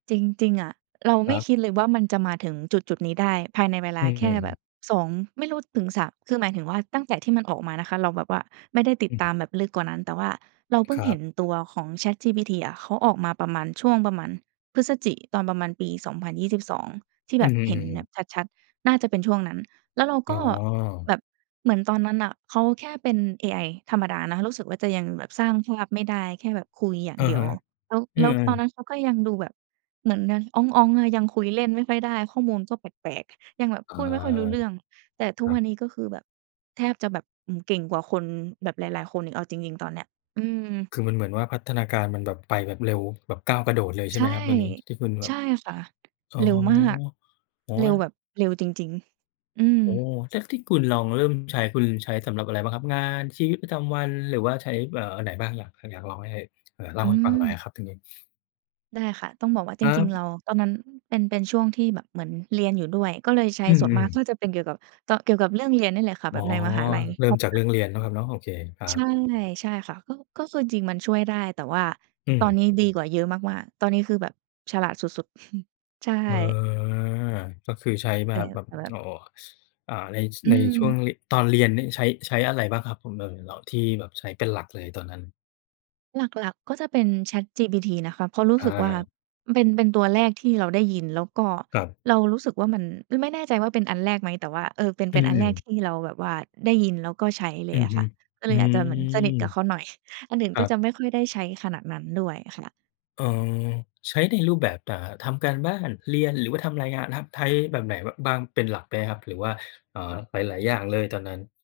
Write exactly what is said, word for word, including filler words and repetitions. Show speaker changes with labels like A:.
A: จริง ๆ อะ เรา
B: ค
A: ไม
B: ร
A: ่
B: ับ
A: คิดเลยว่ามันจะมาถึงจุดจุดนี้ได้ ภายในเวล
B: อื
A: าแค่
B: ม
A: แบ
B: ๆ ๆ
A: บ สอง ไม่รู้ถึง สาม คือหมายถึงว่า ตั้งแต่ที่มันออกมานะคะ เราแบบว่าไม่ได้ติ
B: อ
A: ด
B: ืม
A: ตามแบบลึกกว่านั้น แต่ว่าเราเพิ
B: ค
A: ่ง
B: ร
A: เห
B: ั
A: ็
B: บ
A: นตัวของ ChatGPT อะ เขาออกมาประมาณ ช่วงประมาณพฤศจิ ตอนประมาณปี สองพันยี่สิบสอง ที่
B: อ
A: แ
B: ื
A: บ
B: ม
A: บเห็น
B: ๆ
A: แบ
B: ๆ ๆ
A: บชัด ๆ น่าจะเป็นช่วงนั้น แล้วเรา
B: อ
A: ก
B: ๋
A: ็
B: อ
A: แบบ เหมือนตอนนั้นน่ะ เขาแค่เป็นเอไอธรรมดานะ รู้สึกว่าจะยังแบบสร้างภาพไม่ได้ แค่แบบคุยอย่า
B: อ
A: ง
B: ะ
A: เดี
B: ฮ
A: ยว
B: ะ
A: แล้ว
B: อื
A: แล้ว
B: ม
A: ตอนนั้
B: ๆ
A: นเขาก็ยังดูแบบเหมือนยังอ๊อง ๆ อะ ยังคุยเล่นไม่ค่อยได้ ข้อมูลก็แปลก ๆ ยังแบบ
B: อา
A: พูดไม่ค่อยรู้เรื่อง แต่ทุ
B: ค
A: ก
B: รั
A: ว
B: บ
A: ันนี้ก็คือแบบ แทบจะแบบ อืม เก่งกว่าคนแบบหลาย ๆ คน เอาจริง ๆ ตอนเนี้ย อืม
B: คือมัน เหมือนว่าพัฒนาการมันแบบไปแบบเร็ว แบบก้าวกระโดดเลย ใช่
A: ใช
B: ไห
A: ่
B: มครับเรื่องนี้? ที่คุณแบ
A: ใช
B: บ
A: ่ค่ะ
B: อ๋อ
A: เร็วมาก
B: โอ้
A: เ
B: โ
A: ร็ว
B: ฮ
A: แบบ เร็วจริง ๆ อื
B: โอ้
A: ม
B: แท๊ก ที่คุณลองเริ่มใช้ คุณใช้สำหรับอะไรบ้างครับ? งาน ชีวิตประจำวัน หรือว่าใช้ เอ่อ อันไหนบ้าง? อยาก ห อยากลองให้ ไหนเล่า
A: อื
B: ให้ฟังหน่อย
A: ม
B: อะครับตรงนี้
A: ได้ค่ะ ต้องบอกว่า
B: ค
A: จ
B: รั
A: ริง
B: บ
A: ๆ เรา ตอนนั้นเป็น เป็นช่วงที่แบบเหมือนเรียนอยู่ด้วย ก็เลยใช้
B: อื
A: ส่วนม
B: ม
A: าก
B: ๆ
A: น่าจะเป็นเกี่ยวกับ ตอน เกี่ยวกับเรื่องเรียนนี่แหละค่ะ
B: อ
A: แ
B: ๋
A: บ
B: อ
A: บในมหาลัย
B: เริ
A: เ
B: ่
A: พร
B: ม
A: าะ
B: จ
A: ว
B: าก
A: ่
B: เ
A: า
B: รื่องเรียนเนาะครับเนาะ โอเค ครั
A: ใช
B: บ
A: ่ ใช่ค่ะ ก็ ก็คือจริง ๆ มันช่วยได้ แต่ว่า
B: อื
A: ตอน
B: ม
A: นี้ดีกว่าเยอะมาก ๆ ตอนนี้คือแบบ ฉลาดสุด ๆ ใช่
B: เออ ก็คือใช้ม
A: แต
B: า
A: ่
B: แบบ
A: แต่แบ
B: โ
A: บ
B: อ้โฮ อ่า ใน ช
A: อื
B: ในช่วง
A: ม
B: ริ ตอนเรียนนี่ใช้ ใช้อะไรบ้างครับผม? เอ่อ เอาที่แบบใช้เป็นหลักเลยตอนนั้น
A: หลัก ๆ ก็จะเป็น ChatGPT นะคะ เพราะรู้
B: อ
A: สึกว่า
B: า
A: เป็น เป็นตัวแรกที่เราได้ยิน แล้วก็
B: ครับ
A: เรารู้สึกว่ามัน อืม ไม่แน่ใจว่าเป็นอันแรกไหม? แต่ว่า เออ เป็น
B: อ
A: เ
B: ื
A: ป็นอันแรก
B: ม
A: ที่เราแบบว่าได้ยินแล้วก็ใช้เล
B: อื
A: ยอ
B: อ
A: ะ
B: ฮ
A: ค
B: ึ
A: ่ะ ก็เ
B: อื
A: ลยอาจจะเหมือนสนิท
B: ม
A: กะเขาหน่อย อันอื่น
B: คร
A: ก
B: ั
A: ็
B: บ
A: จะไม่ค่อยได้ใช้ขนาดนั้นด้วยอะค่ะ
B: เออ ใช้ในรูปแบบ อ่า ทำการบ้าน เรียนหรือว่าทำรายงานครับ? ไท้แบบไหน บ บ้างเป็นหลักไหมครับ? หรือว่า เอ่อ หลาย ๆ อย่างเลยตอนนั้น?